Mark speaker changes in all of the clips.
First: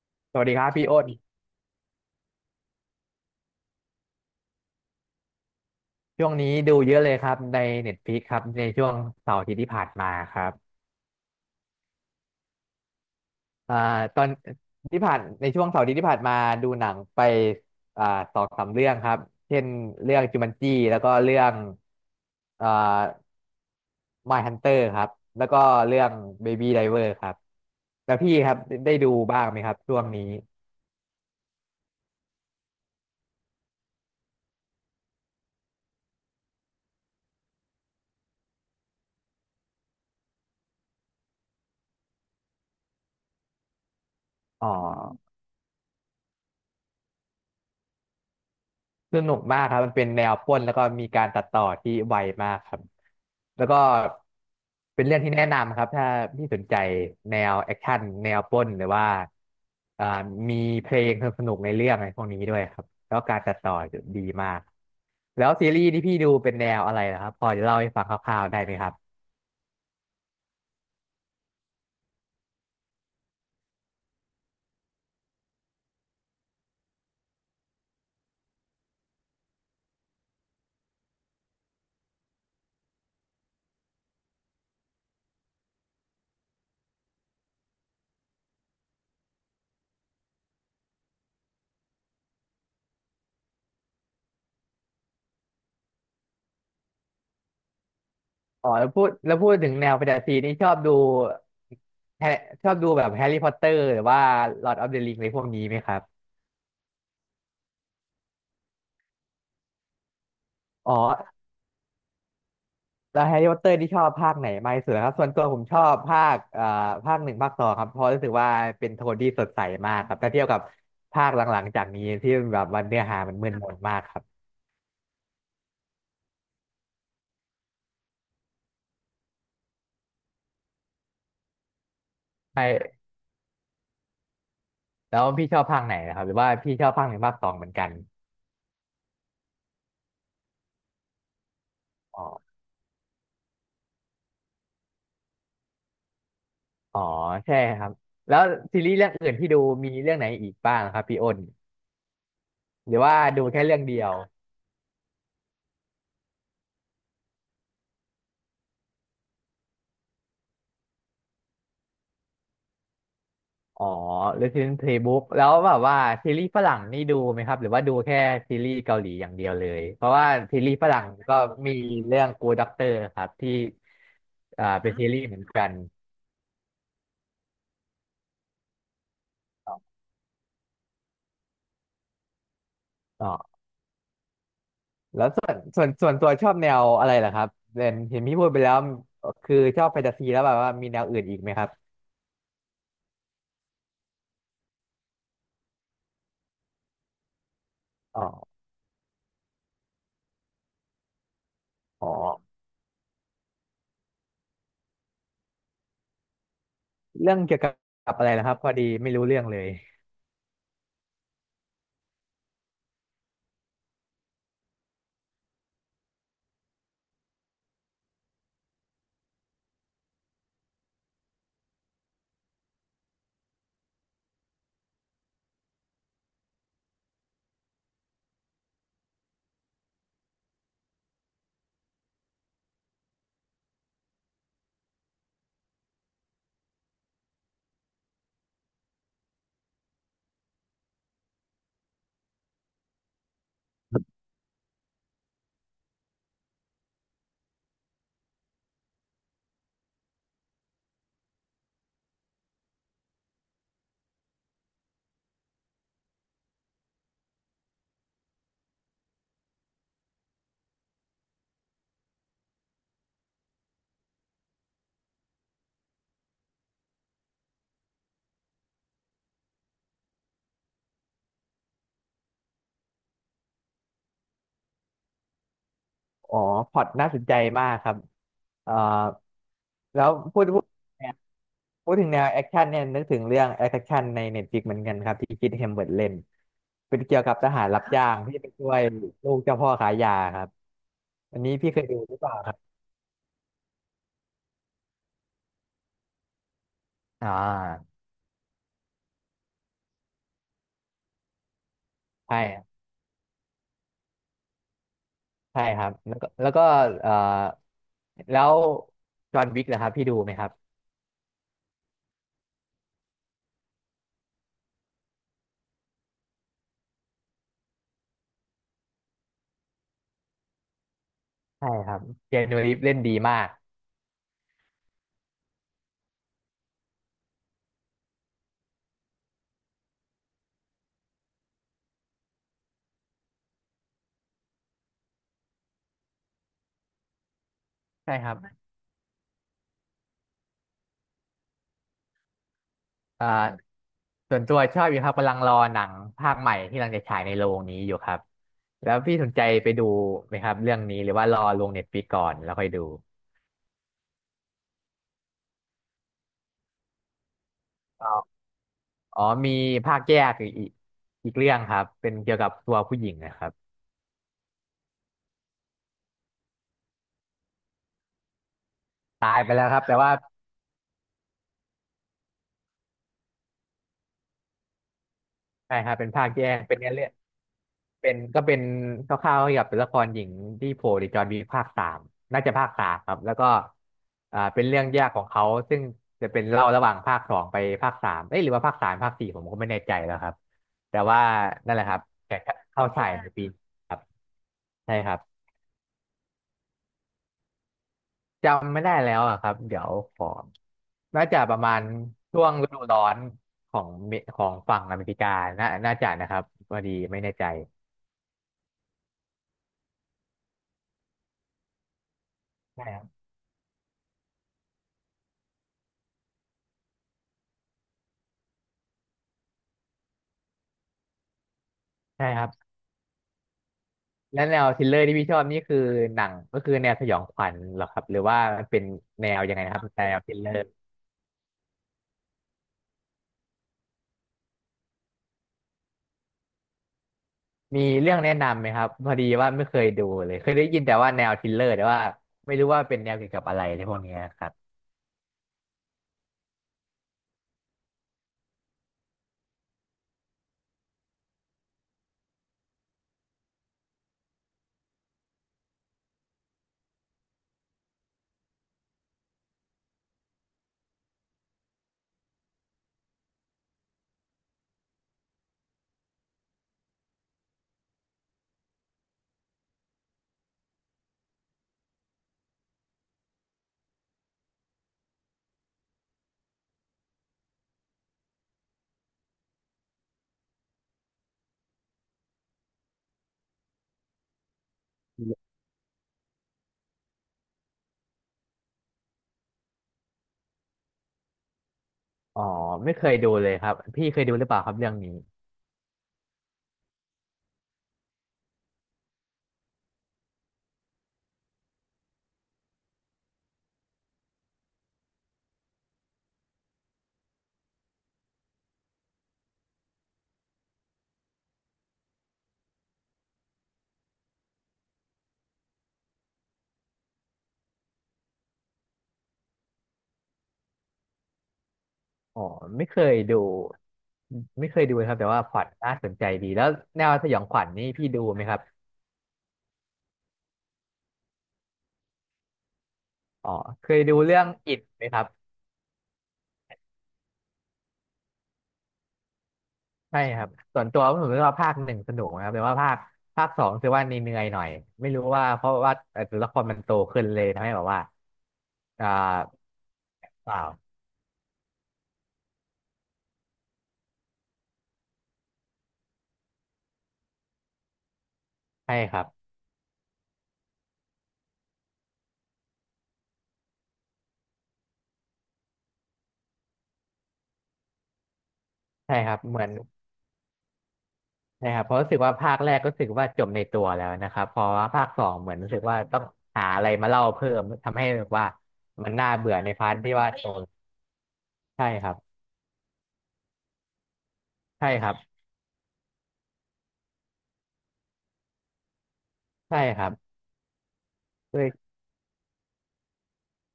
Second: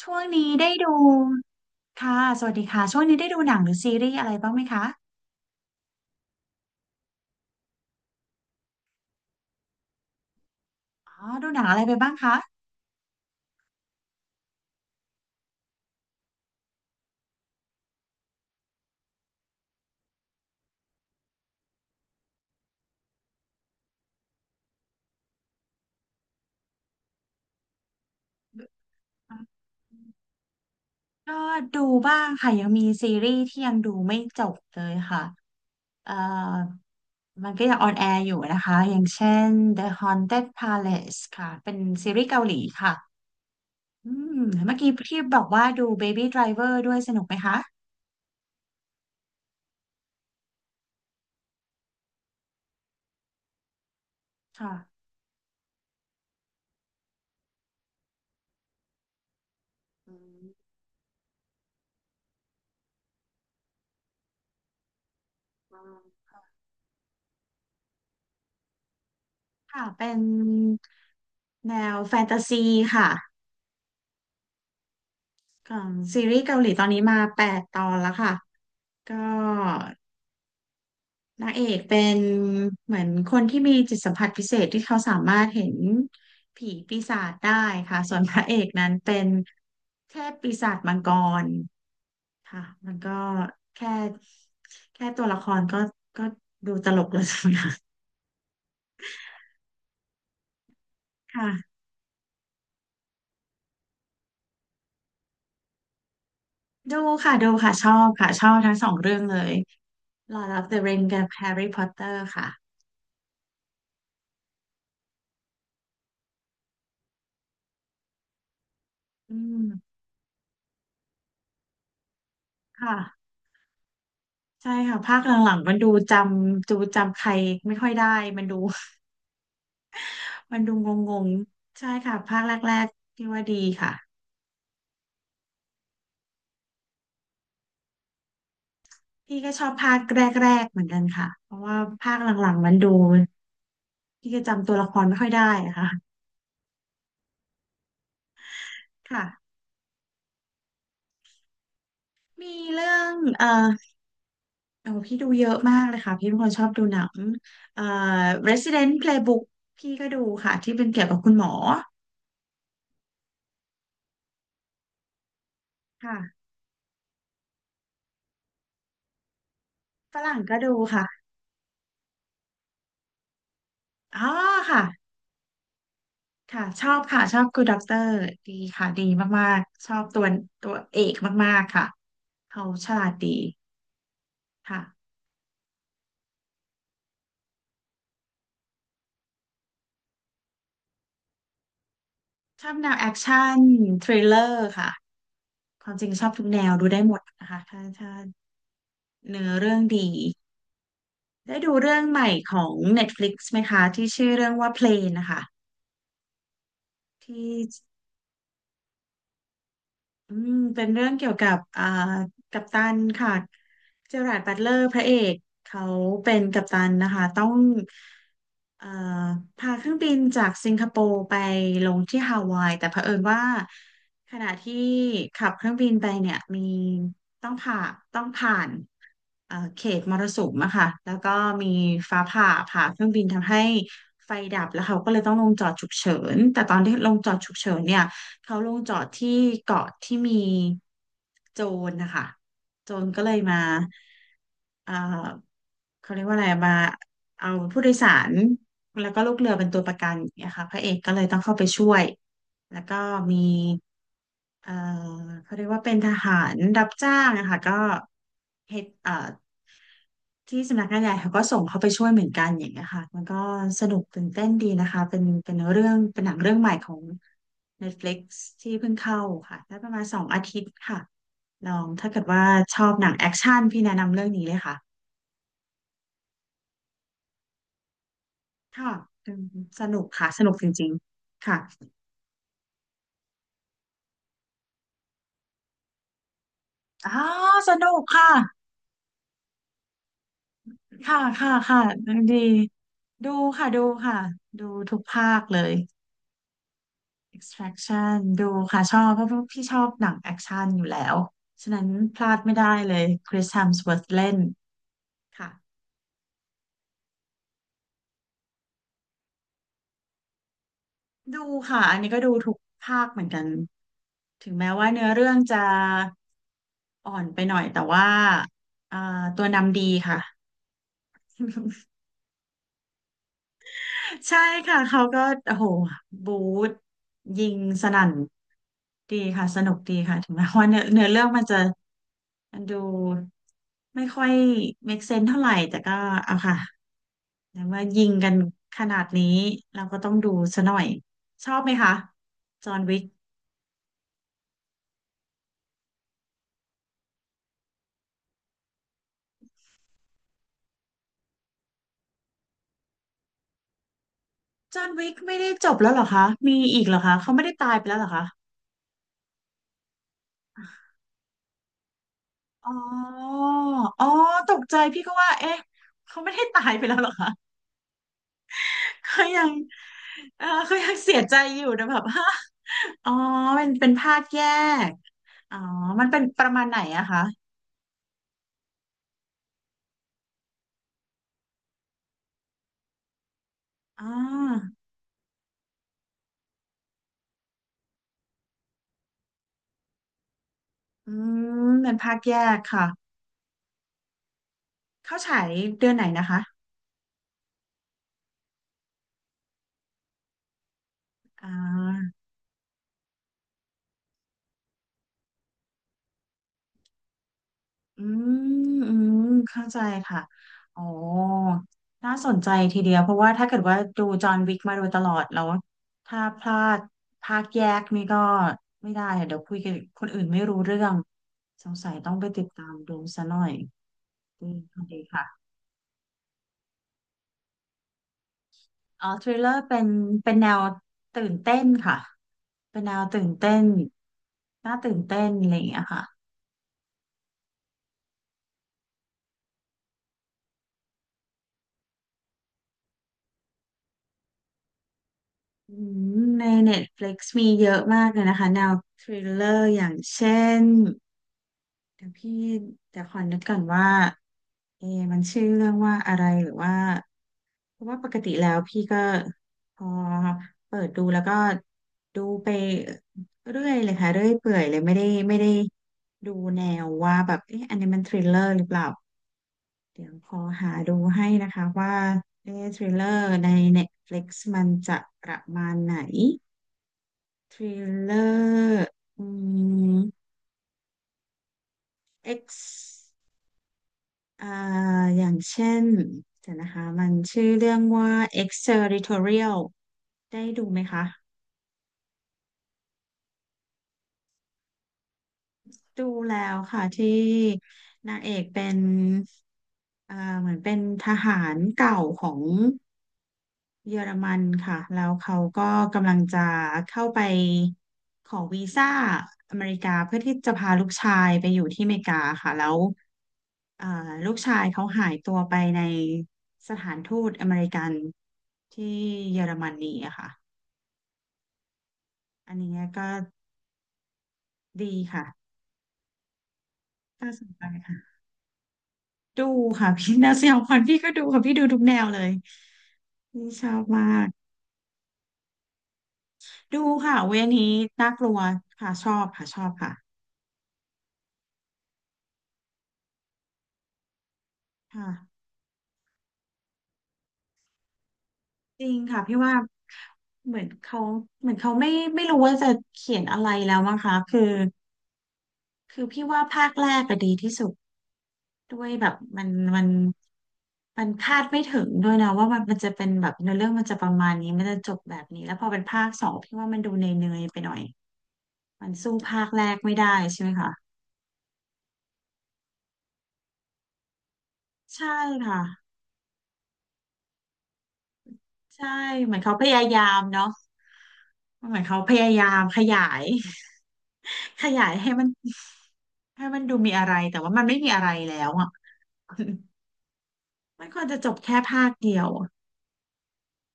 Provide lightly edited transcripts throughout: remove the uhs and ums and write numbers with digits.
Speaker 1: ช่วง
Speaker 2: สวัส
Speaker 1: นี้
Speaker 2: ดีครั
Speaker 1: ได้
Speaker 2: บพี่
Speaker 1: ดู
Speaker 2: อ้น
Speaker 1: ค่ะสวัสดีค่ะช่วงนี้ได้ดูหนังหรือซีรีส์อะไรบ้างไหมคะ
Speaker 2: ช่วงนี้ดูเยอะเลยครับใน Netflix ครับในช่วงเสาร์อาทิตย์ที่ผ่านมาครับ
Speaker 1: อ๋อดูหนังอะไรไปบ้างคะ
Speaker 2: อ่าตอนที่ผ่านในช่วงเสาร์อาทิตย์ที่ผ่านมาดูหนังไปอ่าสองสามเรื่องครับเช่นเรื่องจูมันจีแล้วก็เรื่องอ่า Mindhunter ครับแล้วก็เรื่องเบ a b y d เวอร์ครับแล้วพี่ครับได้ดูบ้างไหมครับช่วงนี้
Speaker 1: ก็ดูบ้างค่ะยังมีซีรีส์ที่ยังดูไม่จบเลยค่ะเอ่อมันก็ยังออนแอร์อยู่นะคะอย่างเช่น The Haunted Palace ค่ะเป็นซีรีส์เกาหลีค่ะอืม
Speaker 2: อ๋อ
Speaker 1: เมื่อกี้ที่บอกว่าดู Baby Driver ด้วยสนุกไหมคะ
Speaker 2: สนุกมากครับมันเป็นแนวปล้นแล้วก็มีการตัดต่อที่ไวมากครับแล้วก็
Speaker 1: ค่ะ
Speaker 2: เป็นเรื่องที่แนะนำครับถ้าพี่สนใจแนวแอคชั่นแนวปล้นหรือว่าอ่า
Speaker 1: อืม
Speaker 2: มีเพลงสนุกๆในเรื่องอะไรพวกนี้ด้วยครับแล้วการตัดต่อดีมากแล้วซีรีส์ที่พี่ดูเป็นแนวอะไรนะครับพอจะเล่าให้ฟังคร่าวๆได้ไหมครับ
Speaker 1: ค่ะเป็นแนวแฟนตาซีค่ะ ของซีรีส์เกาหลีตอนนี้มา8ตอนแล้วค่ะก็นางเอกเป็นเหมือนคนที่มีจิตสัมผัสพิเศษที่เขาสามารถเห็นผีปีศาจได้ค่ะส่วนพระเอกนั้นเป็นเทพปีศาจมังกรค่ะมันก็แค่แค่ตัวละครก็ดูตลกแล้วนะ
Speaker 2: อ๋อแล้วพูดถึงแนวแฟนตาซีนี่ชอบดู
Speaker 1: ค่ะ
Speaker 2: แฮชอบดูแบบแฮร์รี่พอตเตอร์หรือว่าลอร์ดออฟเดอะริงอะไรพวกนี้ไหมครับ
Speaker 1: ดูค่ะดูค่ะชอบค่ะชอบทั้งสองเรื่องเลย Lord of the
Speaker 2: อ๋อ
Speaker 1: Ring กับ Harry Potter ค่ะ
Speaker 2: แล้วแฮร์รี่พอตเตอร์ที่ชอบภาคไหนมากที่สุดครับส่วนตัวผมชอบภาคภาคหนึ่งภาคสองครับเพราะรู้สึกว่าเป็นโทนที่
Speaker 1: อื
Speaker 2: สดใสมา
Speaker 1: ม
Speaker 2: กครับถ้าเทียบกับภาคหลังๆจากนี้ที่แบบวัน
Speaker 1: ค่ะ
Speaker 2: เนื้อหามันมึนมนมากครับ
Speaker 1: ใช่ค่ะภาคหลังๆมันดูจำใครไม่ค่อยได้มันดู มันดูงงๆใช่ค่ะภาคแรก
Speaker 2: ใช่
Speaker 1: ๆที่ว่าดีค่ะ
Speaker 2: แล้วพี่ชอบภาคไหนนะครับหรือว่าพี่ชอบภาคหนึ่งภาคสองเหมือนกัน
Speaker 1: พี่ก็ชอบภาคแรกๆเหมือนกันค่ะเพราะว่าภาค
Speaker 2: อ๋อ
Speaker 1: หลังๆมันดูพี่ก็จำตัวละครไม่ค่อยได้อะค่ะ
Speaker 2: อ๋อใช่ครับแล้วซีรีส์เรื่อง
Speaker 1: ค่ะ
Speaker 2: อื่นที่ดูมีเรื่องไหนอีกบ้างครับพี่อ้น
Speaker 1: มี
Speaker 2: ห
Speaker 1: เรื่
Speaker 2: รื
Speaker 1: อ
Speaker 2: อ
Speaker 1: ง
Speaker 2: ว่าดูแค่เรื่องเดียว
Speaker 1: โอ้พี่ดูเยอะมากเลยค่ะพี่เป็นคนชอบดูหนังเอ่อ Resident Playbook พี่ก็ดูค่ะที่เป็นเกี่ยวกับคุณหมอ
Speaker 2: อ๋อ Resident Playbook แล้วแบบว่า
Speaker 1: ค่ะ
Speaker 2: ซีรีส์ฝรั่งนี่ดูไหมครับหรือว่าดูแค่ซีรีส์เกาหลีอย่างเดียวเลยเพราะ
Speaker 1: ฝ
Speaker 2: ว่า
Speaker 1: รั่งก็
Speaker 2: ซี
Speaker 1: ดู
Speaker 2: รีส์ฝรั่ง
Speaker 1: ค่ะ
Speaker 2: ก็มีเรื่อง Good Doctor ครับที่
Speaker 1: อ๋อค่ะ
Speaker 2: เป็นซีรีส์เหมือนกัน
Speaker 1: ค่ะชอบค่ะชอบ Good Doctor ดีค่ะดีมากๆชอบตัวเอกมากๆค่ะเขาฉลาด
Speaker 2: อ๋
Speaker 1: ดี
Speaker 2: อ
Speaker 1: ค่ะ
Speaker 2: แล้วส่วนตัวชอบแนวอะไรล่ะครับเห็นพี่พูดไปแล้วคือชอบแฟนตาซีแล้วแบบว่ามีแนวอื่นอีกไหมครับ
Speaker 1: ชอบแนวแอคชั่นทริลเลอร์ค่ะความจริงชอบทุกแนวดูได้หมดนะคะถ้า
Speaker 2: อ๋อ
Speaker 1: เนื้อเรื่องดีได้ดูเรื่อง
Speaker 2: อ๋อ
Speaker 1: ใหม่ของ Netflix ไหมคะที่ชื่อเรื่องว่า Plane นะคะ
Speaker 2: เรื่อง
Speaker 1: ที่
Speaker 2: เกี่ยวกับอะไรนะครับพอดีไม่รู้เรื่องเลย
Speaker 1: อืมเป็นเรื่องเกี่ยวกับกัปตันค่ะเจอราร์ดบัตเลอร์พระเอกเขาเป็นกัปตันนะคะต้องเอ่อพาเครื่องบินจากสิงคโปร์ไปลงที่ฮาวายแต่เผอิญว่าขณะที่ขับเครื่องบินไปเนี่ยมีต้องผ่าต้องผ่าน เขตมรสุมอะค่ะแล้วก็มีฟ้าผ่าผ่าเครื่องบินทำให้ไฟดับแล้วเขาก็เลยต้องลงจอดฉุกเฉินแต่ตอนที่ลงจอดฉุกเฉินเนี่ยเขาลงจอดที่เกาะที่มีโจรนะคะโจรก็เลยมาเอ่อเขาเรียกว่าอะไรมาเอาผู้โดยสารแล้วก็ลูกเรือเป็นตัวประกันอย่างเงี้ยค่ะพระเอกก็เลยต้องเข้าไปช่วย แล้วก็มีเอ่อเขาเรียกว่าเป็นทหารรับจ้างนะคะก็เฮดที่สำนักงานใหญ่เขาก็ส่งเขาไปช่วยเหมือนกันอย่างเงี้ยค่ะมันก็สนุกตื่นเต้นดีนะคะเป็นหนังเรื่องใหม่ของ Netflix ที่เพิ่งเข้าค่ะได้ประมาณ2 อาทิตย์ค่ะ ลองถ้าเกิดว่าชอบหนังแอคชั่นพี่แนะนำเรื่องนี้เลยค่ะ
Speaker 2: อ๋อพอร์ตน่าสนใจมากครับเอ่อ
Speaker 1: ค่ะอืมสนุ
Speaker 2: แล้
Speaker 1: ก
Speaker 2: ว
Speaker 1: ค่ะ สนุก
Speaker 2: พู
Speaker 1: จ
Speaker 2: ด
Speaker 1: ริง
Speaker 2: เนี่ย
Speaker 1: ๆค่ะ
Speaker 2: พูดถึงแนวแอคชั่นเนี่ยนึกถึงเรื่องแอคชั่นในเน็ตฟลิกเหมือนกันครับที่คิดเฮมเบิร์ตเล่นเป็น
Speaker 1: อ๋อ
Speaker 2: เกี่ยวกับทหาร
Speaker 1: ส
Speaker 2: รับ
Speaker 1: นุก
Speaker 2: จ้าง
Speaker 1: ค่ะ
Speaker 2: ที่ไปช่วยลูกเจ้าพ่อขายยาครับ
Speaker 1: ค่ะ
Speaker 2: อัน
Speaker 1: ค่ะ
Speaker 2: นี้พี่
Speaker 1: ค่ะ
Speaker 2: เคยดูหรือเป
Speaker 1: ดี
Speaker 2: ล่าครับ
Speaker 1: ดูค่ะดูค่ะดูทุกภาคเลย
Speaker 2: อ่า
Speaker 1: Extraction ดูค่ะชอบเพราะพี่ชอบหนังแอคชั่นอยู่แล้วฉะนั้นพลา
Speaker 2: ใช่
Speaker 1: ดไม่ได้
Speaker 2: ร
Speaker 1: เลยคริส h ฮมส w o ร์ h เล่นค่ะ
Speaker 2: ใช่ครับแล้วก็เอ่อแล้วจอห์นวิกนะครับพี่ดูไหมครับ
Speaker 1: ดูค่ะอันนี้ก็ดูทุกภาคเหมือนกันถึงแม้ว่าเนื้อเรื่องจะอ่อนไปหน่อยแต่ว่าอ่าตัวนำดีค่ะ
Speaker 2: ใช่ครับเจนนูรีฟเล่นดีมาก
Speaker 1: ใช่ค่ะเขาก็โอ้โหบูทยิงสนั่นดีค่ะสนุกดีค่ะถึงแม้ว่าเนื้อเรื่องมันจะมันดูไม่ค่อย make sense เท่าไหร่แต่ก็เอาค่ะแต่ว่ายิง
Speaker 2: ใช่ค
Speaker 1: กั
Speaker 2: รั
Speaker 1: น
Speaker 2: บ
Speaker 1: ขนาดนี้เราก็ต้องดูซะหน่อยชอบไหมคะจอห์นวิก
Speaker 2: อ่าส่วนตัวชอบอยู่ครับกำลังรอหนังภาคใหม่ที่กำลังจะฉายในโรงนี้อยู่ครับแล้วพี่สนใจไปดูไหมครับเรื่องนี้หรือว่ารอลงเน็ตฟลิกก่อนแล้วค่อยดู
Speaker 1: จอห์นวิกไม่ได้จบแล้วเหรอคะมีอีกเหรอคะเขาไม่ได้ตายไปแล้วเหร
Speaker 2: อ๋
Speaker 1: อ
Speaker 2: อ
Speaker 1: คะ
Speaker 2: อ๋อมีภาคแยกอีกเรื่องครับเป็นเกี่ยวกับ
Speaker 1: อ๋
Speaker 2: ตัวผู้หญิง
Speaker 1: อ
Speaker 2: นะครับ
Speaker 1: อ๋อตกใจพี่ก็ว่าเอ๊ะเขาไม่ได้ตายไปแล้วเหรอคะ ก็
Speaker 2: ตาย
Speaker 1: ยั
Speaker 2: ไป
Speaker 1: ง
Speaker 2: แล้วครับแต่ว่า
Speaker 1: เออก็ยังเสียใจอยู่นะแบบ ฮะอ๋อเป็นภาคแยก อ๋อ
Speaker 2: ใช่ครับ
Speaker 1: มั
Speaker 2: เป็
Speaker 1: น
Speaker 2: น
Speaker 1: เป็น
Speaker 2: ภาค
Speaker 1: ป
Speaker 2: แย
Speaker 1: ระ
Speaker 2: ก
Speaker 1: มาณ
Speaker 2: เป็
Speaker 1: ไห
Speaker 2: น
Speaker 1: น
Speaker 2: เนื้อเรื่
Speaker 1: อะ
Speaker 2: อง
Speaker 1: คะ
Speaker 2: เป็นเป็นคร่าวๆเกี่ยวกับตัวละครหญิงที่โผล่ในจอห์นวิกภาคสามน่าจะภาคสามครับแล้วก็
Speaker 1: อ๋อ
Speaker 2: เป็นเรื่องแยกของเขาซึ่งจะเป็นเล่าระหว่างภาคสองไปภาคสามเอ้ยหรือว่าภาคสามภาคสี่ผมก็ไม่แน่ใจแล้วครับแต่
Speaker 1: อื
Speaker 2: ว่า
Speaker 1: ม
Speaker 2: นั่นแหละ
Speaker 1: เป็
Speaker 2: ค
Speaker 1: น
Speaker 2: รับ
Speaker 1: ภาคแย
Speaker 2: แต่
Speaker 1: กค่ะ
Speaker 2: เข้าแฉายในปีนี้ครับใช่ค
Speaker 1: เข้า
Speaker 2: รั
Speaker 1: ฉา
Speaker 2: บ
Speaker 1: ยเดือนไหนนะคะ
Speaker 2: จำไม่ได้แล้วอะครับเดี๋ยวขอน่าจะ
Speaker 1: อ่
Speaker 2: ประมาณ
Speaker 1: า
Speaker 2: ช่วงฤดูร้อนของฝั่งอเมริกาน่าจะนะครับพอดีไม่แน่ใจ
Speaker 1: อืมอืมเข้าใจค่ะ อ๋อ น่าสนใจที
Speaker 2: ใช่
Speaker 1: เดีย
Speaker 2: ค
Speaker 1: ว
Speaker 2: รับ
Speaker 1: เพราะว่าถ้าเกิดว่าดูจอห์นวิกมาโดยตลอดแล้วถ้าพลาดภาคแยกนี่ก็ไม่ได้อะเดี๋ยวคุยกับคนอื่นไม่รู้เรื่อง สงสัยต้องไป
Speaker 2: ใช่ค
Speaker 1: ติ
Speaker 2: รั
Speaker 1: ด
Speaker 2: บ
Speaker 1: ตามดูซะหน่อย
Speaker 2: แล้
Speaker 1: อื
Speaker 2: วแน
Speaker 1: ม
Speaker 2: ว
Speaker 1: โอ
Speaker 2: ทริล
Speaker 1: เค
Speaker 2: เลอร์ที่พี่ชอบ
Speaker 1: ค่ะ
Speaker 2: นี่คือหนังก็คือแนวสยองขวัญเหรอครับหรือว่ามันเป็น
Speaker 1: อ๋อท
Speaker 2: แน
Speaker 1: ริล
Speaker 2: ว
Speaker 1: เลอ
Speaker 2: ยังไง
Speaker 1: ร์
Speaker 2: นะ
Speaker 1: เป็
Speaker 2: ครับ
Speaker 1: น
Speaker 2: แนวท
Speaker 1: เป็
Speaker 2: ริ
Speaker 1: น
Speaker 2: ล
Speaker 1: แน
Speaker 2: เลอ
Speaker 1: ว
Speaker 2: ร์
Speaker 1: ตื่นเต้นค่ะ เป็นแนวตื่นเต้นน่าตื่นเต้นอะไรอย่างเงี้ยค่ะ
Speaker 2: มีเรื่องแนะนำไหมครับพอดีว่าไม่เคยดูเลยเคยได้ยินแต่ว่าแนวทริลเลอร์แต่ว่าไม่รู้ว่าเป็นแนวเกี่ยวกับอะไรในพวกเนี้ยครับ
Speaker 1: อืมใน Netflix มีเยอะมากเลยนะคะแนวทริลเลอร์อย่างเช่น เดี๋ยวพี่จะขอนึกก่อนว่าเอะมันชื่อเรื่องว่าอะไรหรือว่าเพราะว่าปกติแล้วพี่ก็พอเปิดดูแล้วก็ดูไปเรื่อยเลยค่ะเรื่อยเปื่อยเลยไม่ได้ดูแนวว่าแบบเอ๊ะอันนี้มันทริลเลอร์หรือเปล่าเดี๋ยวขอหาดูให้นะคะว่าเอ๊ะทริลเลอร์ใน Netflix มันจะประมาณไหนทริลเลอร์อืม X อ่าอย่างเช่นเดี๋ยวนะคะมันชื่อเรื่องว่า Exterritorial ได้ดูไหมคะ
Speaker 2: อ๋อไม่เคยดูเลยครับพี่เคยดูหรือเปล่าครับเรื่องนี้
Speaker 1: ดูแล้วค่ะที่นางเอกเป็นเอ่าเหมือนเป็นทหารเก่าของเยอรมันค่ะแล้วเขาก็กำลังจะเข้าไปขอวีซ่าอเมริกาเพื่อที่จะพาลูกชายไปอยู่ที่อเมริกาค่ะแล้ว อ่าลูกชายเขาหายตัวไปในสถานทูตอเมริกันที่เยอรมนีอะค่ะ
Speaker 2: อ๋อ
Speaker 1: อันนี้
Speaker 2: ไม่เค
Speaker 1: ก็
Speaker 2: ยดูไม่เคย
Speaker 1: ดี
Speaker 2: ดูเลยครับ
Speaker 1: ค่ะ
Speaker 2: แต่ว่าพล็อตน่าสนใจดีแล้วแนวส
Speaker 1: น่า
Speaker 2: ยอ
Speaker 1: ส
Speaker 2: ง
Speaker 1: น
Speaker 2: ข
Speaker 1: ใจ
Speaker 2: วัญนี่พี่
Speaker 1: ค่ะ
Speaker 2: ดูไหมครับ
Speaker 1: ดูค่ะพี่แนวสยองขวัญพี่ก็ดูค่ะพี่ดูทุกแนวเลยพี่
Speaker 2: อ๋อ
Speaker 1: ชอบ
Speaker 2: เคย
Speaker 1: มา
Speaker 2: ดู
Speaker 1: ก
Speaker 2: เรื่องอิดไหมครับ
Speaker 1: ดูค่ะเวยอันนี้น่ากลัวค่ะชอบค่ะชอบค่ะ
Speaker 2: ใช่ครับส่วนตัวผมรู้สึกว่าภาคหนึ่งสนุกนะครับแต่ว่าภาคสองคือว่าเหนื่อยๆหน่อย
Speaker 1: ค่ะ
Speaker 2: ไม่รู้ว่าเพราะว่าตัวละครมันโตขึ้นเลยทำให้แบบว่า
Speaker 1: จริง
Speaker 2: อ่า
Speaker 1: ค่ะพี่ว่า
Speaker 2: เป
Speaker 1: เหมือน
Speaker 2: ล่า
Speaker 1: เขาเหมือนเขาไม่รู้ว่าจะเขียนอะไรแล้วมั้งคะคือพี่ว่าภาคแรกก็ดีที่สุด ด้วย
Speaker 2: ใช่
Speaker 1: แบ
Speaker 2: ค
Speaker 1: บ
Speaker 2: รับ
Speaker 1: มันมันคาดไม่ถึงด้วยนะว่ามันจะเป็นแบบเนื้อเรื่องมันจะประมาณนี้มันจะจบแบบนี้แล้วพอเป็นภาคสองพี่ว่ามันดูเนยๆไปหน่อยมันสู้
Speaker 2: ใช่ครับ
Speaker 1: ภาค
Speaker 2: เหมื
Speaker 1: แร
Speaker 2: อน
Speaker 1: กไม่ได้ใช่ไหมคะ
Speaker 2: ใช่ครับเพราะรู้สึกว่าภาคแรกก็รู้สึกว่าจบในตัวแล้วนะครับพอว่าภา
Speaker 1: ใช่
Speaker 2: คสองเหมือ
Speaker 1: ค่ะ
Speaker 2: นรู้สึกว่าต้องหาอะไรมาเล่าเพิ่มทำให้แบบว่า
Speaker 1: ใช่
Speaker 2: มันน่า
Speaker 1: เหมือนเขา
Speaker 2: เบื่อ
Speaker 1: พ
Speaker 2: ใน
Speaker 1: ยา
Speaker 2: พาร์ท
Speaker 1: ยา
Speaker 2: ที่
Speaker 1: ม
Speaker 2: ว่าโต
Speaker 1: เนาะเหมือน
Speaker 2: ใช่
Speaker 1: เขา
Speaker 2: ค
Speaker 1: พ
Speaker 2: รับ
Speaker 1: ยายามขยาย ข
Speaker 2: ใช่
Speaker 1: ยาย
Speaker 2: ค
Speaker 1: ให้
Speaker 2: รับ
Speaker 1: มันให้มันดูมีอะไรแต่ว่ามันไม่มีอะไรแล้วอ่ะ
Speaker 2: ใช่ครับ
Speaker 1: มันควรจะจบแค่
Speaker 2: ด้วย
Speaker 1: ภาคเดียว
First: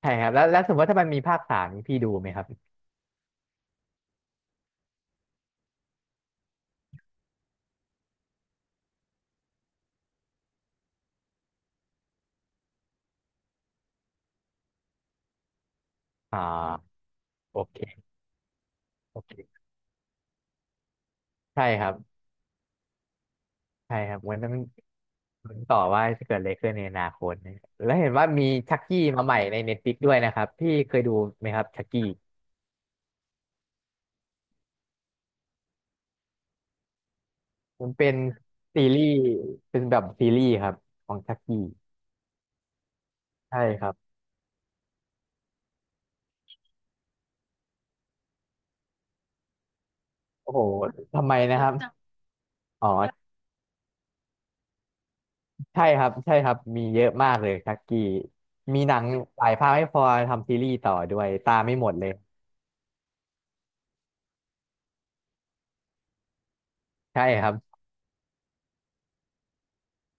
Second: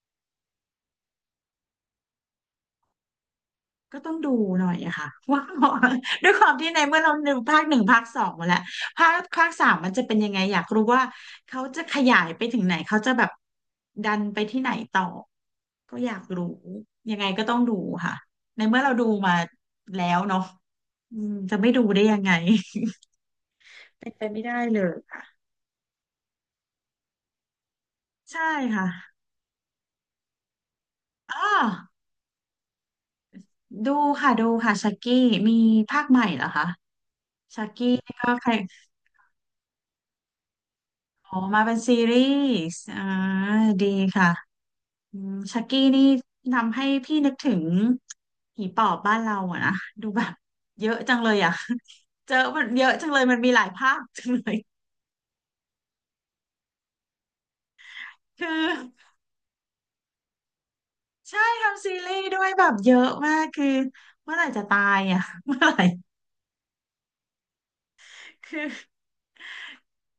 Speaker 2: ใช่ครับแล้วสมมติว่าถ้ามันมีภาคสามนี่พี่ดูไหมครับ
Speaker 1: ก็ต้องดูหน่อยอะค่ะ ว่า ด้วยความที่ในเมื่อเราดูภาคหนึ่งภาคสองมาแล้วภาคสามมันจะเป็นยังไงอยากรู้ว่าเขาจะขยายไปถึงไหนเขาจะแบบดันไปที่ไหนต่อก็อยาก
Speaker 2: อ่
Speaker 1: รู้
Speaker 2: า
Speaker 1: ยังไงก็ต้อ
Speaker 2: โอ
Speaker 1: งดู
Speaker 2: เค
Speaker 1: ค่ะในเมื่อเราดู
Speaker 2: โอ
Speaker 1: มา
Speaker 2: เค
Speaker 1: แล้วเนาะอืมจะ
Speaker 2: ใช่
Speaker 1: ไม่ดู
Speaker 2: ครับ
Speaker 1: ได้ยังไง
Speaker 2: ใช่
Speaker 1: เป็
Speaker 2: ค
Speaker 1: น
Speaker 2: รับ
Speaker 1: ไป
Speaker 2: มัน
Speaker 1: ไม่
Speaker 2: ต้อง
Speaker 1: ได้เลยค่ะ
Speaker 2: ลุ้นต่อว่าจะเกิดอะไรขึ้นในอนาคตนะแล้วเห็นว่า
Speaker 1: ใช่
Speaker 2: มีชัก
Speaker 1: ค่ะ
Speaker 2: กี้มาใหม่ในเน็ตฟลิกด้วยนะครับพี่เคยดู
Speaker 1: อ๋อ
Speaker 2: ไหมครับชักกี้
Speaker 1: ดูค่ะดูค่ะชักกี้มีภาคใหม่เหรอคะชัก
Speaker 2: มั
Speaker 1: กี้
Speaker 2: นเป็น
Speaker 1: ก็ใคร
Speaker 2: ซีรีส์เป็นแบบซีรีส์ครับของ
Speaker 1: อ๋
Speaker 2: ชั
Speaker 1: อ
Speaker 2: ก
Speaker 1: มา
Speaker 2: กี้
Speaker 1: เป็นซีรีส์อ่า
Speaker 2: ใช่ค
Speaker 1: ดี
Speaker 2: รับ
Speaker 1: ค่ะอืมชักกี้นี่ทำให้พี่นึกถึงผีปอบบ้านเราอะนะดูแบบ
Speaker 2: โอ้โห
Speaker 1: เยอะจัง
Speaker 2: ทำ
Speaker 1: เล
Speaker 2: ไม
Speaker 1: ยอ่ะ
Speaker 2: นะครับ
Speaker 1: เจอมันเย
Speaker 2: อ๋อ
Speaker 1: อะจังเลยมันมีหลายภาคจังเลย
Speaker 2: ใช่ครับใช่ครับมีเยอะมากเลยชักกี้
Speaker 1: คือ
Speaker 2: มีหนังหลายภาคไม่พอทำซีรีส์ต่อด้วย
Speaker 1: ใช่
Speaker 2: ตามไม่
Speaker 1: ทำ
Speaker 2: หม
Speaker 1: ซี
Speaker 2: ดเลย
Speaker 1: รีส์ด้วยแบบเยอะมาก คือเมื่อไหร่จะตายอ่ะ เมื่อไหร่
Speaker 2: ใช่ครับ
Speaker 1: คือ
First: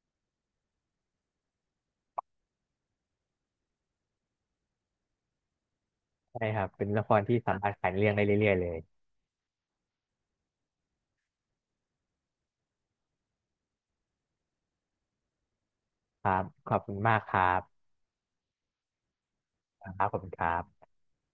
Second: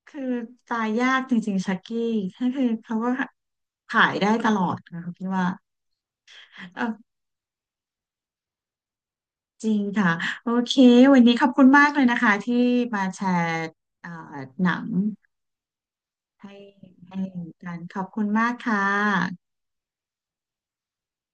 Speaker 1: คือตายยากจริงๆชักกี้ก็คือเขาก็ขายได้ตลอดนะคะพี่ว่า
Speaker 2: ใช่ครับเป็นละครที่สามารถขายเรื่องได้เรื่อยๆเลย
Speaker 1: จริงค่ะโอเควันนี้ขอบคุณมากเลยนะคะที่มาแชร์เอ่อหนัง
Speaker 2: ครับ
Speaker 1: ให้
Speaker 2: ขอบคุณมาก
Speaker 1: ให้
Speaker 2: ครั
Speaker 1: กัน
Speaker 2: บ
Speaker 1: ขอบคุณมากค่ะ
Speaker 2: ครับขอบคุณครับ